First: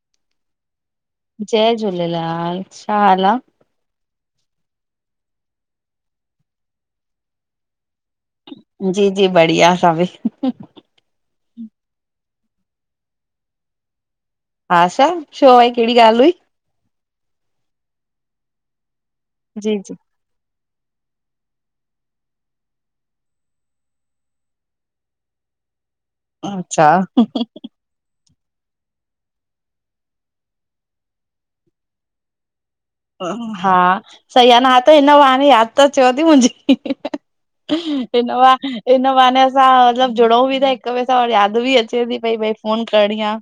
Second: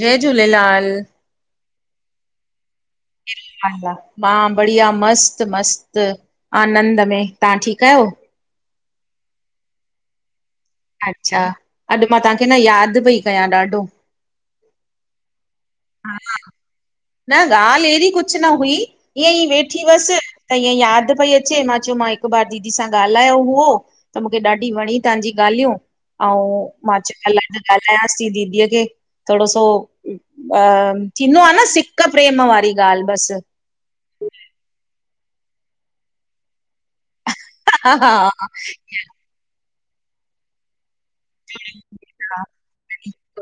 जय झूलेलाल। जय झूलेलाल, छा हाल आ? मां बढ़िया मस्त -मस्त आनंद में, तां ठीकु आयो? जी -जी बढ़िया सभी। अच्छा, अॼु मां तांखे न यादि पई कयां ॾाढो। हा छा, छो भाई कहिड़ी हा, ॻाल्हि हुई? न ॻाल्हि अहिड़ी कुछ न हुई, ईअं ई जी वेठी जी हुअसि, त ईअईं यादि पई अचे मां चयो मां हिकु बार दीदी सां ॻाल्हायो हुओ, त मूंखे ॾाढी वणी तव्हांजी ॻाल्हियूं, अऊं अच्छा मां चयो ॻालायां। ॻाल्हायांसि ती दीदीअ खे, थोड़ो सो अ-थींदो आ न सी सिक प्रेम वारी ॻाल्हि बसि। हा, सई आ न हाणे त हिन बहाने यादि त चयेव ती मुंहिंजी। हा हिन हा, बहा, हिन बहाने असां मतलबु जुड़ऊं बि ता, हिक ॿे सां वरी यादि बि अचे बि पई भई फोन करिणी आ,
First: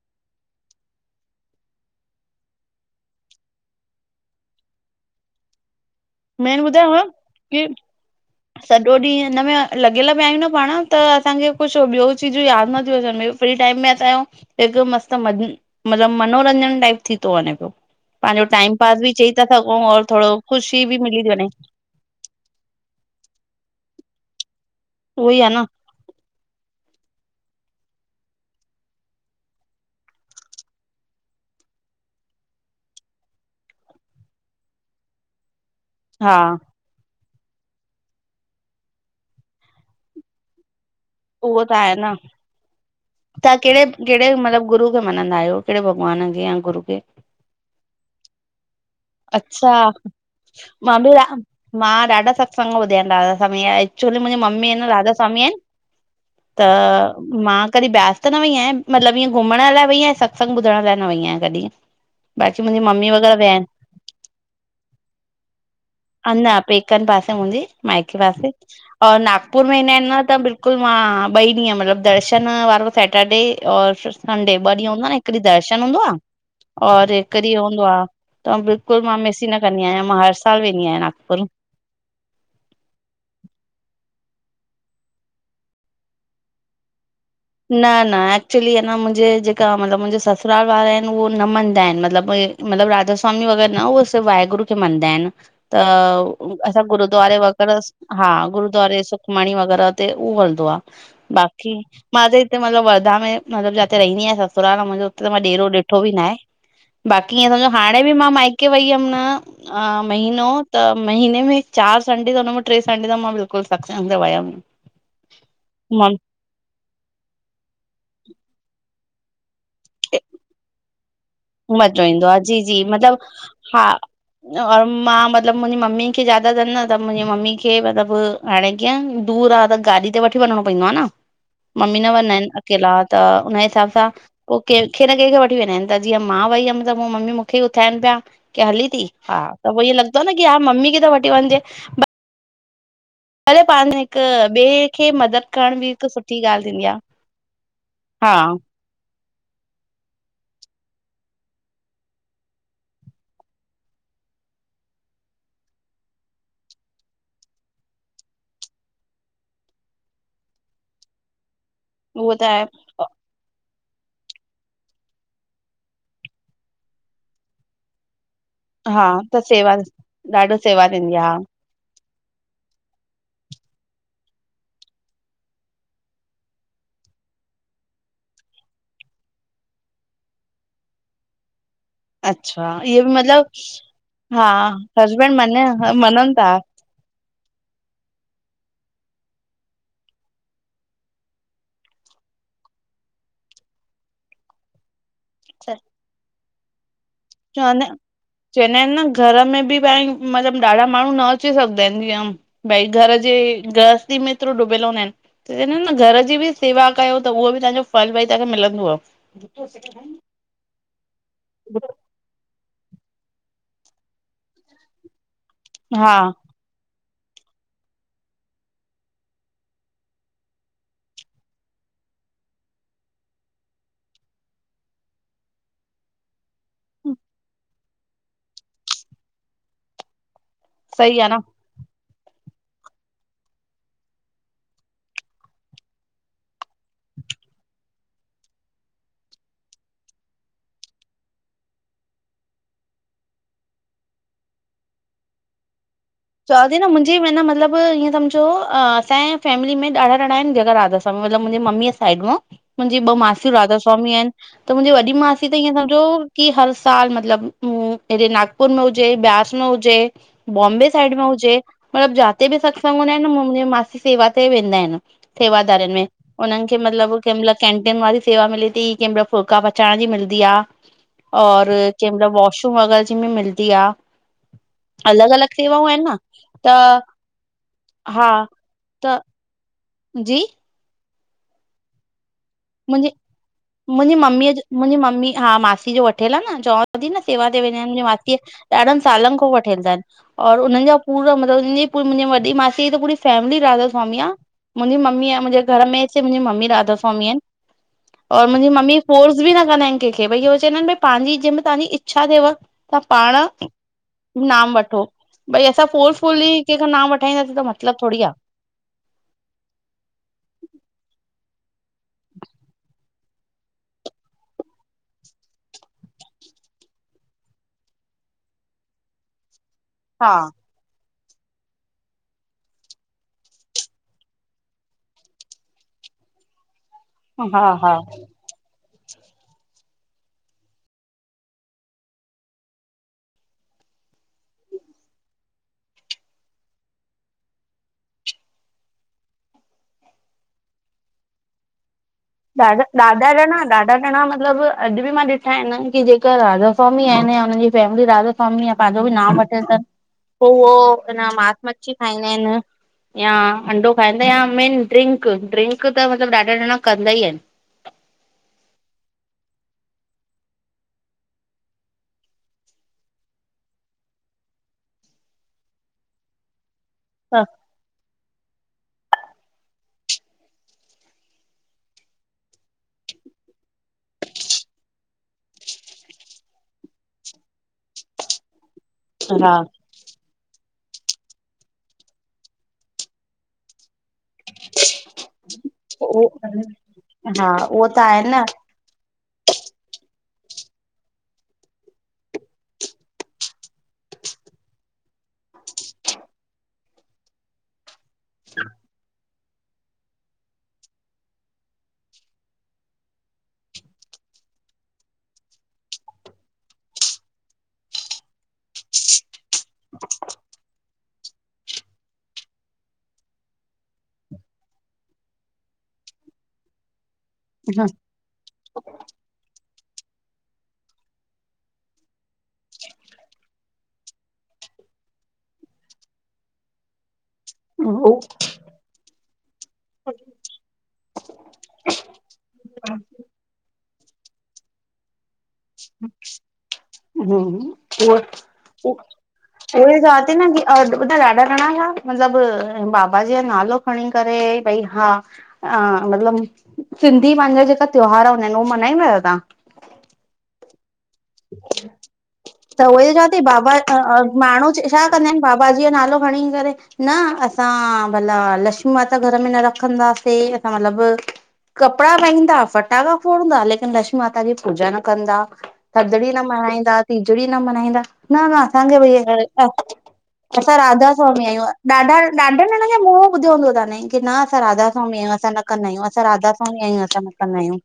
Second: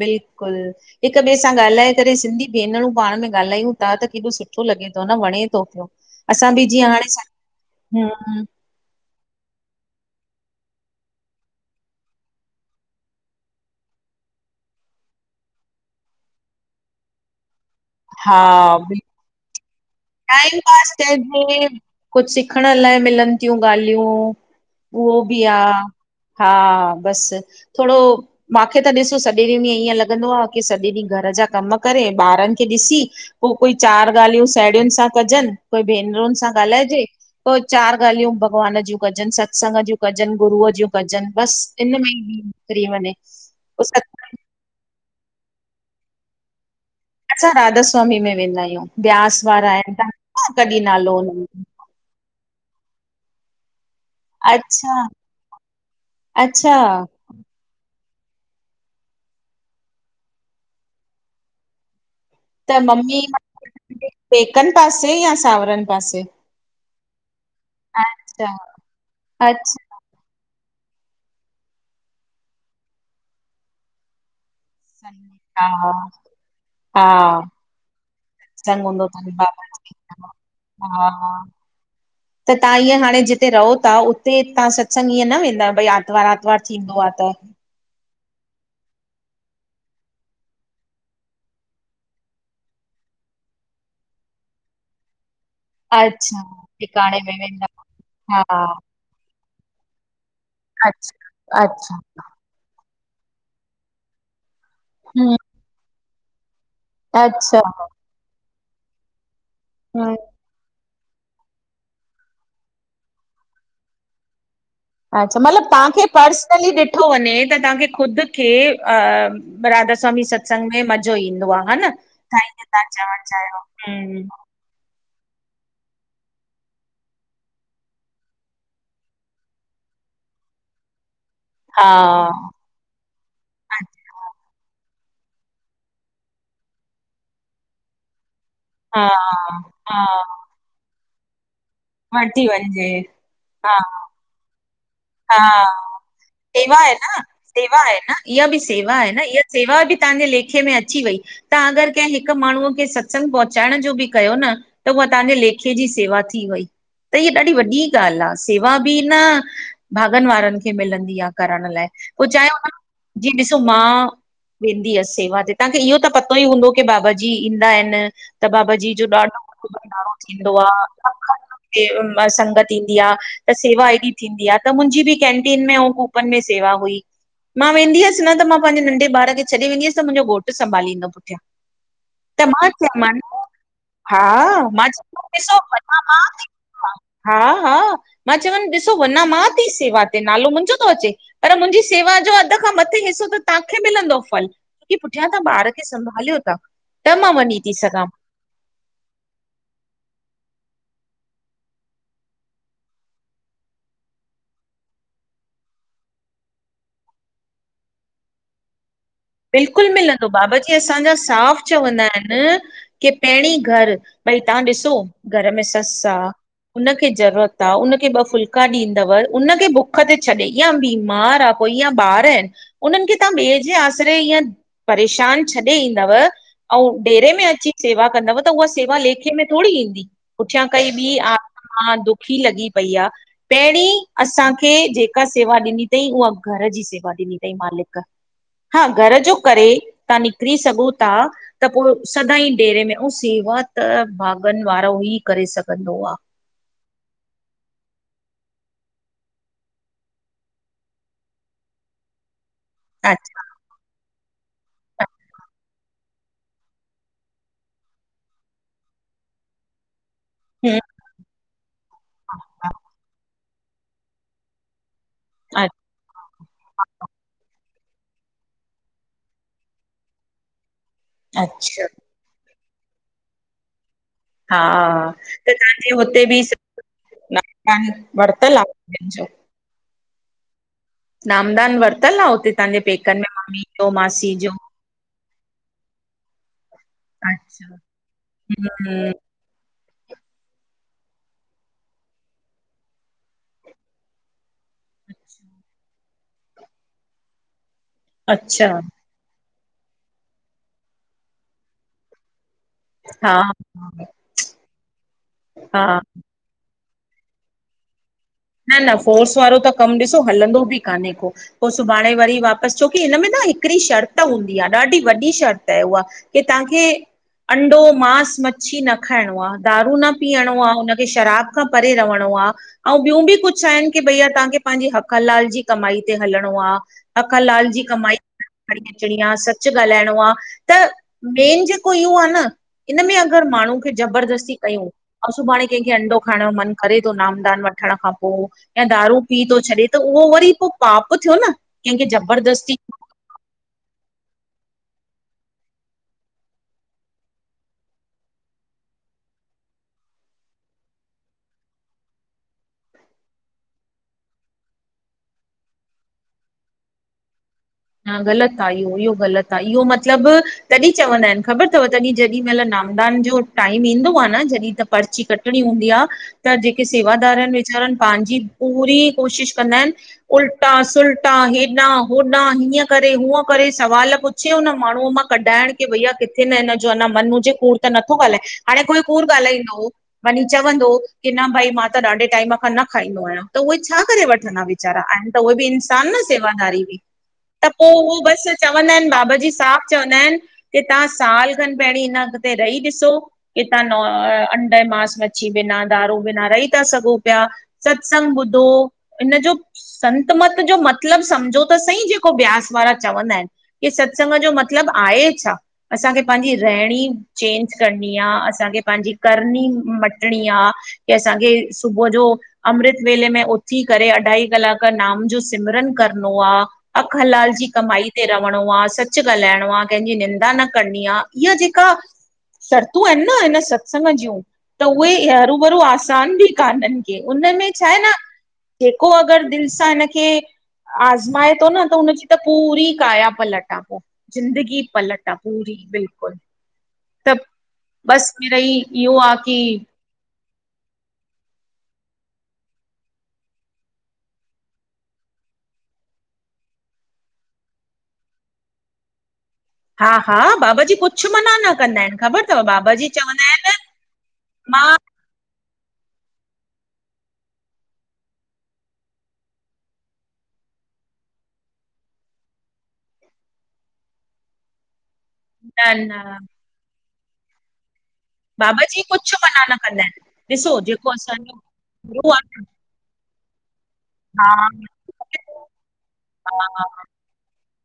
बिल्कुलु। हिक ॿे सां ॻाल्हाए करे, सिंधी भेनरूं पाण में ॻाल्हायूं ता त केॾो सुठो लॻे तो न वणे तो पियो। असां मेन बि जीअं ॿुधायांव की हाणे सॼो ॾींहुं हिनमें लॻियल पिया आहियूं न पाण त असांखे कुछु ॿियो चीजूं यादि नथियूं अचनि ॿियो फ्री टाइम में असांजो एॾो मस्त मतलबु मनोरंजन टाइप थी तो वञे पियो। हा पंहिंजो टाइम पास बि चई था सघूं और थोरो टाइम ख़ुशी पास बि मिली थी वञे चयजे, कुझु सिखण लाइ मिलनि थियूं ॻाल्हियूं। उहो ई बि आहे आ, न हा, बस थोरो मांखे त ॾिसो सॼे ॾींहुंं में ईअं लॻंदो आ कि सॼे ॾींहुं घर जा कम करे, ॿारनि खे ॾिसी पोइ कोई चार ॻाल्हियूं साहेड़ियुनि सां कजनि, कोई भेनरुनि हा सां ॻाल्हाइजे पोइ चारि ॻाल्हियूं भॻवान जूं कजनि, सत्संग जी कजनि गुरअ जूं कजनि उहो त बसि इन आहे में न ई ॾीहं निकिरी वञे तव्हां कहिड़े पो सत् कहिड़े मतिलबु गुरु खे मञंदा आहियो? कहिड़े भॻवान खे या गुरू खे असां राधास्वामी में वेंदा आहियूं, ब्यास वारा अच्छा आहिनि तव्हां तॾहिं मां बि नालो हुन मां ॾाढा सतसंग बुधया आहिन राधास्वामी जा। छोन मुंहिंजी मम्मी आहिनि अच्छा राधा स्वामी आहिनि, त अच्छा मां कॾहिं ब्यास त न वई आहियां, मतिलबु इअं घुमण लाइ वेई आहियां, सत्संगु ॿुधण लाइ न वई आहियां कॾहिं। बाक़ी त मुंहिंजी मम्मी ममी वग़ैरह विया आहिनि पेकनि पासे या सावरनि पासे अ न पेकंन पासे मुंहिंजे माइके अच्छा, पासे और नागपुर में अच्छा ईंदा आहिनि न त बिल्कु बिल्कुलु मां ॿई ॾींहं मतिलबु दर्शन वारो सैटरडे और संढे ॿ ॾींहं हूंदो आ न, हिक सही ॾीहं हा, दर्शन हूंदो आ, और हिक हा, ॾीहं हो हूंदो आ त संगों बिल्कुल मां मिस ही न कंदी आहियां, मां हर साल वेंदी आहियां नागपुर आवाज़ नथी अचे त तव्हां ईअं हाणे जिते रहो ता उते तव्हां सत्संग ईअं न वेंदा आहियो भई आरतवार आरतवारु थींदो आहे त? न न एक्चुली आहे न मुंहिंजे जेका मतलबु मुंहिंजे ससुराल वारा आहिनि उहो न मञदा आहिनि मतिलबु उहे मतिलब राधास्वामी वग़ैर न उह स वाहेगुरु खे मनंदा आहिनि। त अच्छा असां टिकाणे में गुरद्वारे वेंदा वग़ैरह हा गुरूद्वारे सुखमणी वग़ैरह ते उहा आहे अच्छा बाक़ी अच्छा मां हिते मतिलबु वर्धा में मतलब जाते रहंदी आहियां ससुराल मुंहिंजो हुते त हम्म मां ॾेरो ॾिठो बि न आहे। बाक़ी ईअं अच्छा सम्झो हाणे बि मां माइके वई हुयमि न हम्म महीनो त महीने में चारि संडे त हुन में टे संडे त मां बिल्कुलु सत्संग ते वयम। अच्छा मतिलबु तव्हांखे पर्सनली ॾिठो वञे त तव्हांखे ख़ुदि खे अ राधा सवामी सत्संग में म जो ईंदो आहे, हा न मज़ो ईंदो आहे तां जी हिंय जी था चवणु मतिलबु चाहियो, हा हम्म, और मां मतिलबु मुंहिंजी मम्मी खे ज्यादा अथनि न त मुंहिंजी मम्मी खे मतिलबु हाणे कींअ दूर आ त गाॾी ते वठी वञिणो पइंदो आ न। हा मम्मी न वञंदा आहिनि अकेला त हुनजे हिसाब सां पो कंहिंखे न कंहिंखे वठी वेंदा आहिनि त जीअं मां वई हुअमि त मम्मी मूंखे उथाइनि पिया कि हली ती, हा त पोइ ईअं लॻदो आ न कि हा ममी खे त वठी वनजे, बा वठी वञजे। अरे पाण में हिकु ॿिए खे मदद हा करण बि हिकु सुठी ॻाल्हि सेवा थींदी आहे न सेवा आहे न हा इहा बि सेवा सेवा आहे न, इहा सेवा बि तव्हांजे लेखे में अची वई। तव्हां अगरि कंहिं हिक माण्हूअ खे सत्संग पहुचाइण जो बि कयो न त उहा तव्हांजे लेखे जी सेवा थी वई। त हहा ॾाढी वॾी ॻाल्हि आ, सेवा बि न भाॻनि वारनि खे मिलंदी आ करण लाइ, पो उहो त चाहे आहे जींअ ॾिसो मां वेंदी हुअसि सेवा ते, तव्हांखे इहो त पतो ई हूंदो कि बाबा जी ईंदा आहिनि त बाबाजी जो हा ॾाढो त वॾो सेवा भंडारो थींदो ॾाढो सेवा थींदी आहे हा आ। संगत ईंदी आ, त सेवा एॾी थींदी आ त मुंजी ॿि कैंटीन में ऐं कूपन में सेवा हुई। मां वेंदी हुयस न त मां पेंॼे नंढे ॿार खे छॾे वेंदी अब त मुंजो घोट संभालींदो पुठयां। अच्छा इये ॿि मतिलब। हा मां च ॾिसो मञनि था [unintelligible] हा-हा मां चवन ॾिसो वञा मां थी सेवा ते नालो मुंहजो तो अचे। पर मुंजी सेवा ॼो अध खां मथे हिसो त तांखे मिलंदो फल। की पुठयां तां ॿार खे संभालयो ता त मां वञी ती चवंदा आहिन सघां। चवंदा आयन न घर में ॿि भ मतलब ॾाढा माणू न अची सघंदा आयन जीअं भई घर जे गहस्ती में हेतरो डुबयल हूंदा आयन। त चंयदा अन घर ॼी ॿि सेवा कयो त उहो ॿि तांजो फल भई ताखे मिलंदव। बिल्कुल मिलंदो बाबा ॼी असांजा साफ़ चवंदा आयन। के पैंरीं घर भई तां ॾिसो घर में सस हा आ। हुनखे ज़रूरत आ हुनखे ॿ फुल्का ॾींदव उनखे बुख ते छ्ॾे या बीमार आ। ॿार आयन उनन खे तां ॿे जे आस सॼे इयं परेशान छॾे ईंदव अउं ॾेरे में अची। सेवा कंदव त उया सेवा लेखे में थोरी ईंदी पुठयां काई ॿी सही न आ। हा दुखी लॻी पई आ पैंरीं असांखे जेका सेवा ॾिनी तई उया। घर ॼी सेवा ॾिनी तईं मालिक। हा घर ॼो करे तां निकरी सघो ता। त पो सदाई डेरे में ऐं सेवा त भागन वारो ई करे सघंदो आ। चवाती न मुंजे म न मतलब ईअं समझो असांजे फैमिली में ॾाढा ॼणा आयन ॼेका राधास मतलब मुंजे मम्मीअ साइड मां मुंजी ॿ अच्छा मासियूं राधा स्वामी आयन। त मुंजी वॾी मासी त ईअं समझो की हर साल मतलब मूं हेॾे नाग पूर में हुजे ब्यास में हुजे। ह बॉम्बे साइड में हुजे मतलब जाते ॿि सत्संग हूंदा आयन नी मासी सेवा ते वेंदा आयन। सेवाधारन में हुनन खे मतलब कें मल कैंटीन वारी सेवा मिलेती कें मल फुलका पचाइण ॼी मिलंदी आ और अच्छा कें मल वॉशरूम वगैर जेंमें मिलदी आ। हा त तांजे न हुते बि त नामदान हा वरतल आ? त जी? नामदान वरतल आ हुते तांजे पेकन में मम्मी जो मुंॼी मासी ममीअ जो मुंॼी मम्मी हा मासी जो वठियल आ न चवां ती न सेवा ते अच्छा वेंदा आयन मुंॼी मासीअ। ॾाडन हम्म सालं खो वठलतन। और उनन जा पूरा मतलब मुंजी वॾी मासी ॼी त पूरी फेमिली राधा स्वामी आ। मुंॼी मम्मी आ मुंॼे घर में सिर्फ मुंॼी मम्मी राधा स्वामी आयन। और मुंॼी अच्छा मम्मी फोर्स ॿि न कंदा आयन केंखे भई इह चयंदा आयन भाई पांॼी जेंमें तांजी इच्छा थेव त हा पाण नाम वठो भई हा असां फोरस फुली केंखा नाम वठाईंदासीं त मतलब थोड़ी आ। न-न फोर्स वारो त कम ॾिसो हलंदो ॿि काने को। पो सुभाणे वरी वापस छोकी हिन में न आ- हिकरी शर्त हूंदी आ ॾाढी वॾी शर्त आ उहा की तांखे अंडो, मांस, मच्छी न खाइणो आ। दारू न हा पीअणो आ हुनके शराब खां परे रहणो आ ॿियूं ॿि कुछ आयन की भईया तांखे पांॼी हक हलाल ॼी कमाई ते हलणो आ। हक हा हलाल ॼी हा कमाई। करे अचणी आ सच ॻाल्हाइणो आ त मेन जेको इहो आ न इन में अगरि माण्हू खे ज़बरदस्ती कयूं अउं सुभाणे कंहिंखे अंडो खाइण जो मन करे थो नामदान वठ ठण खां पोइ या दारू पी थो छॾे त उहो वरी पोइ पाप थियो न कंहिंखे जप न न न इनौड़ीबल [unintelligible] ॾढ न ॾाढा ॼणा मतिलबु अॼु मां ॾिठा आहिन, की जेक राधा स्वामी आहिन यानि उननि जी फैमिली राधा स्वामी स्वामी पंहिंजो बि नाम वठल अथस पोइ उहो न मास मच्छी खाईंदा आहिन या अंडो खाईंदा या मेन ड्रिंक, ड्रिंक त मतिलबु ॾाढा ॼणा कंदा ई आहिन। हा ग़लति आ, इहो इहो ग़लति आ इहो मतिलबु तॾहिं चवंदा आहिन, ख़बर अथव तॾहिं जेॾी महिल नामदान जो टाइम ईंदो आ न जॾहिं त पर्ची कटणी हूंदी आ त जेके सेवादार आहिन वेचारानि पंहिंजी पूरी कोशिश कंदा आहिन उल्टा, सुल्टा हेॾां होॾां हीय करे हूअ करे सुवाल पुछई, हुन माण्हूअ मां कढाइण की भईया किथे न हिन जो अञा मन हुजे कूर त नथो ॻाल्हाए हाणे कोई कूड़ अच्छा ॻाल्हाईंदो वञी चवंदो की न भई मां त ॾाढे टाइम खां न खाईंदो आहियां, त उहे छा करे वठंदा विचारा आहिन त उहे बि इंसान न सेवादारी बि हा त पोइ उहो आहे बस न चवंदा आहिन बाबा जी साफ़ चवंदा आहिन की तहां साल खनि पहिरीं हिन अॻिते रही ॾिसो इतां न अंडे मास मच्छी बिना दारू बिना रही ता सघो पिया सत्संग ॿुधो इन जो संतमत जो मतिलबु सम्झो त सही जेको ब्यास वारा चवंदा आहिन की सत्संग जो मतिलबु आहे छा? असांखे पंहिंजी रहिणी चेंज करणी आ, असांखे पंहिंजी करणी मटणी आ। की असांखे सुबुह जो अमृत वेले में उथी करे अढाई कलाक नाम जो सिमरन करणो आ। हक हलाल जी कमाई रहणो आ सच ॻाल्हाइणो आ, कंहिंजी निंदा न करणी आ इहा जेका शर्तू आहिन न इन सत्संग जूं त उहे हरू भरू आसान बि कान आहिन उनमें छा आहे न जेको अगरि दिलि सां हिनखे आज़माए पोइ न त हुनजी त पूरी काया पलट आ पोइ। ज़िंदगी पलट आ पूरी बिल्कुलु। ह त उ बसि मिड़ई उ इहो आ की उहे ई चवा थी न कि ॿुधा ॾाढा जणा हुया मतिलब बाबा जी जो नालो खणी करे भई हा हा, मतलबु सिंधी पंहिंजा जेका त्योहार हूंदा आहिन उह मनाईंदा आयो तहां हा हा बाबा जी खुद त उहई त चवां ती चवंदा आहिनि बाबा माण्हू मां छा कंदा आहिन बाबा जी जो नालो खणी करे न असां भला लक्ष्मी माता घर में न रखंदा सीं असां मतिलब कपिड़ा पाईंदा फटाका फोड़ंदा लेकिन लक्ष्मी माता जी पूजा न कंदा थधड़ी न मनाईंदा, तीजड़ी न मनाईंदा न न बाबा असांखे जी बी इय कुझु मना ॻाल्ह न कंदा आहिनि ॾिसो असां जेको राधा स्वामी, असांजो आहियूं ॾाढा गुरू आ न ॾाढे ज़णन मूंह ॿुधो हो त न की न हा असां राधा स्वामी आयूं, असां न कंदा आहियूं असां राधास्वामी आयूं असां न कंदा आहियूं।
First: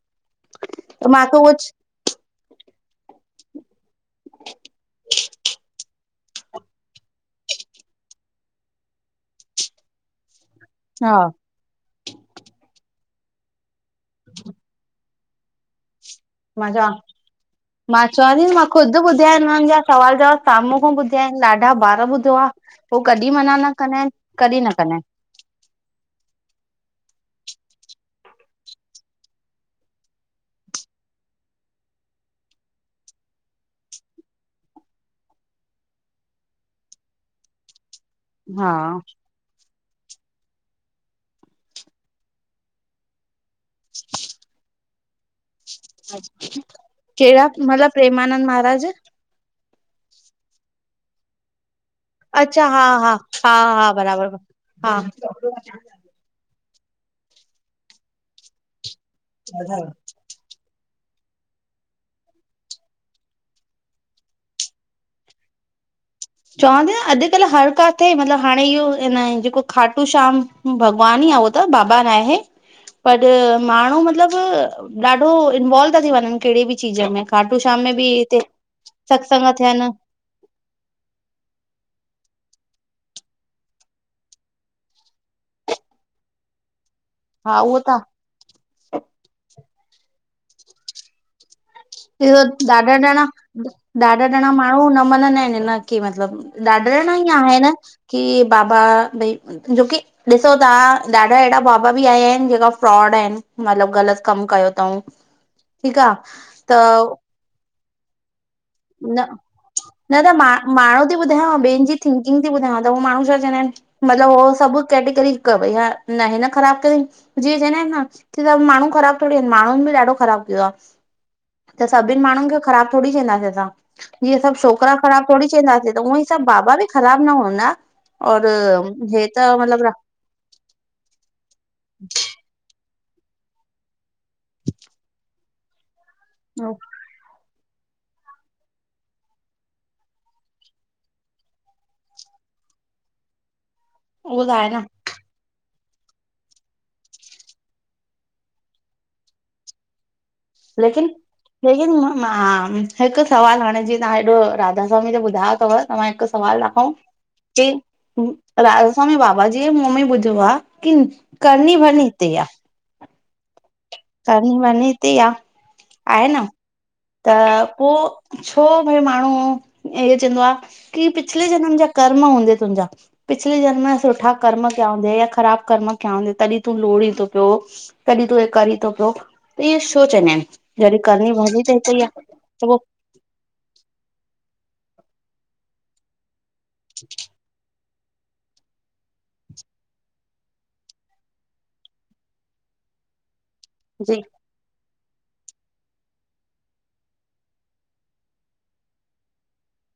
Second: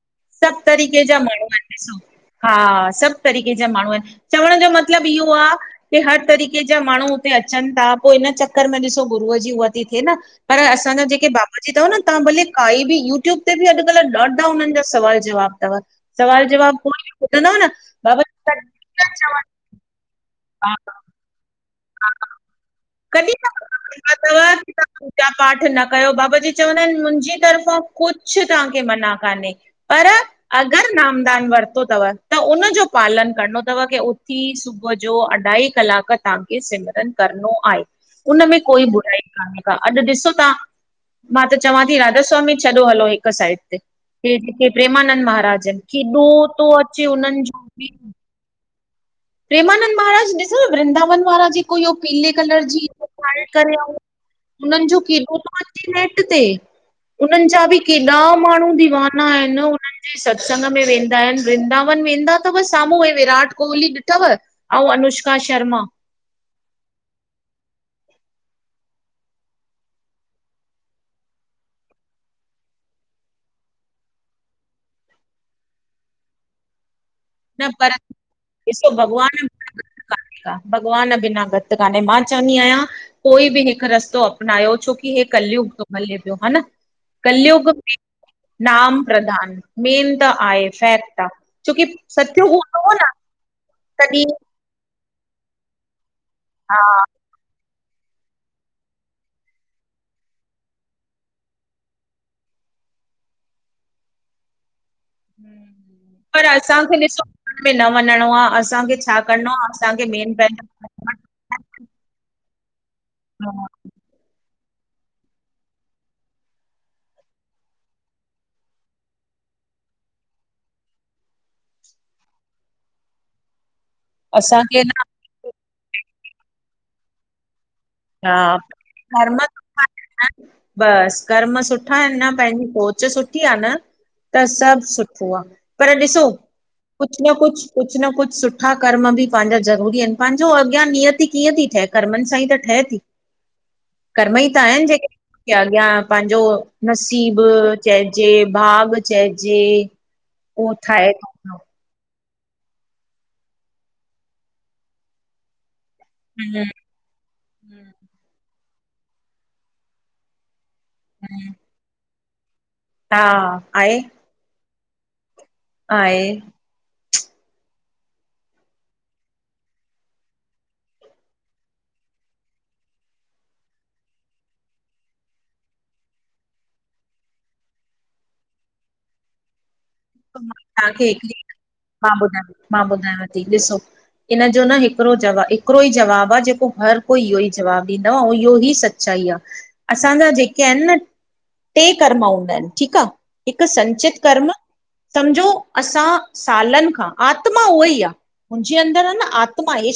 सभ तरीके त जा मां त माण्हू उहो आहिन ॾिसो। हा सभु तरीके जा माण्हू आहिन चवण जो मतिलब इहो आ इते हर तरीक़े जा माण्हू हुते अचन ता, पो इन चक्कर में ॾिसो गुरूअ जी उह ती थे न पर असांजा हा जेके बाबाजी तव न तव्हां भले काई बि यूट्यूब ते बि अॼुकल्ह ॾाढा उन्हिन जा सवाल जवाब तव सवाल मां जवाब चवां कोई बी ॿुधंदव न मां बाबा चवां थी मां ख़ुदि ॿुधिया [unintelligible] आहिनि हुननि जा सवाल जवाब हा सामूं खां ॿुध ॾाढा बार ॿुधो आ उ कॾहिं मना न कंदा आहिन कॾहिं न कंदा आहिन तां पाठ न कयो बाबा जी चवंदा आहिन मुंहिंजी तरफ़ां कुछ तव्हांखे मना कान्हे पर अगरि नामदान वरितो तव त उनजो पालन करिणो तव की उथी सुबुह जो अढाई कलाक तव्हांखे सिमरन करणो आहे उनमें हा कोई बुराई कान्हे ा अॼु ॾिसो तव्हां मां त चवां थी राधा स्वामी छॾो हलो हिक साइड जेके प्रेमानंद महाराज आहिन केॾो तो अचे उनि जो बि आनंद महाराज प्रेमानंद महाराज ॾिसो वृंदावन वारा जी पो इयो पीले कलर अच्छा जी हा हा पाए हा करे हा अऊं बराबर उननि हा जो केॾो तो अचे नेट ते उन्हनि जा बि केॾा माण्हू दीवाना आहिन उन्हनि जे स सत्संग में वेंदा आहिन वृंदावन वेंदा तव साम्हूं व विराट कोहली तव ऐं अनुष्का शर्मा चवांती न अॼुकल्ह हर काथे मतलब हाणे इहो न जेको खाटू श्याम भगवान ई आ हो त बाबा नाहे पर माण्हू मतिलब ॾाढो इनवॉल्व ता थी वञन कहिड़ी बि चीज मे खाटू न शाम पर में बि हिते ॾिसो भॻवान सतसंग थियनि कान्हे का भॻवान बिना गति कान्हे मां चवंदी आहियां कोई बि हिकु रस्तो अपनायो छोकी हे कलयुग तो हले पियो हा न हा कलियुग उहो में त नाम प्रदान मेन त आहे फैक्ट आ छोकी इ सत्य हूंदो ॾाढा हो न ॼणा ॾाढा तॾहिं ॼणा माण्हू न मनंदा आहिन हिन खे मतिलबु ॾाडा हा ॼणा ईयं आहे‌ न कि बाबा भई जोकी ॾिसो तव्हां ॾाढा अहिड़ा बाबा बि आया आहिन जेका फ्रॉड आहिन मतिलबु ग़लति कमु कयो तऊं हम्म। ठीकु आ पर असांखे ॾिसो घर में न वञिणो आ असांखे छा करिणो आ असांखे मेन ती ॿुधायांव ॿे जी थिकिंग थी ॿुधायांव तह माणू छा चवंदा आहिनि मतिलब उहो सभु कैटेगरी क भई हा न हि न ख़राबु कयईं जीअं चवंदा आहिनि न की सभ माण्हू ख़राब थोडेही इन माण्हुनि बि ॾाढो ख़राबु कयो आ त सभिनि माण्हुनि खे ख़राबु थोड़ी चंदासीं असां जीअं सभु असांखे न छोकिरा ख़राब थोड़ी चवंदासीं त उअ ई सभु बाबा बि ख़राब न हूंदा हा और हे कर्म त मतलब बसि कर्म सुठा आहिन न पंहिंजी सोच सुठी आ न त सभु सुठो आ पर ॾिसो ह [unintelligible] कुझु न कुझु कुझु न कुझु सुठा कर्म बि पंहिंजा ज़रूरी आहिन पंहिंजो अॻियां नियति कीअं थी ठहे कर्मनि सां ई त ठहे थी कर्म उहो ई त आहे न आहिन जेके की अॻियां पंहिंजो नसीब चएजे भाॻ चइजे उहो लेकिन ठाहे थो पियो, लेकिन मां हिकु सवालु हाणे जीअं तव्हां हेॾो राधा स्वामी ते ॿुधायो अथव तव्हां हिकु सुवाल रखो कि हम्म राधास्वामी बाबाजीअ मुंह में ॿुधो आहे कि करणी भरनी हिते ही आ हा, आहे। करणी भरनी हिते आ। आहे, त पो छो भई माण्हू इअ चवंदो आ कि पिछले जनम जा कर्म हूंदई तुंहिंजाश पिछले जनम सुठा कर्म कया हूंदै या ख़राबु कर्म क्या हूंदै तॾहिं तूं लोड़ी थो पियो। तॾहिं तूं हे करी थो पियो, त इ छो चवंदा आहिन? जॾहिं तव्हांखे करणी हिकिड़ी भरनी त हि मां बुधाया, मां ॿुधायांव थी ॾिसो इन जो न हिकिड़ो जवाब हिकिड़ो ई जवाब आ जेको पो हर कोई इहो ई जवाबु ॾींदो, ऐं इहो ई सचाई आ, असांजा जेके आहिनि न टे कर्म हूंदा आहिनि ठीकु आहे हिकु जे संचित कर्म सम्झो असां सालनि खां आत्मा उहो ई आहे जिंअं अंदरि आ न आत्मा आ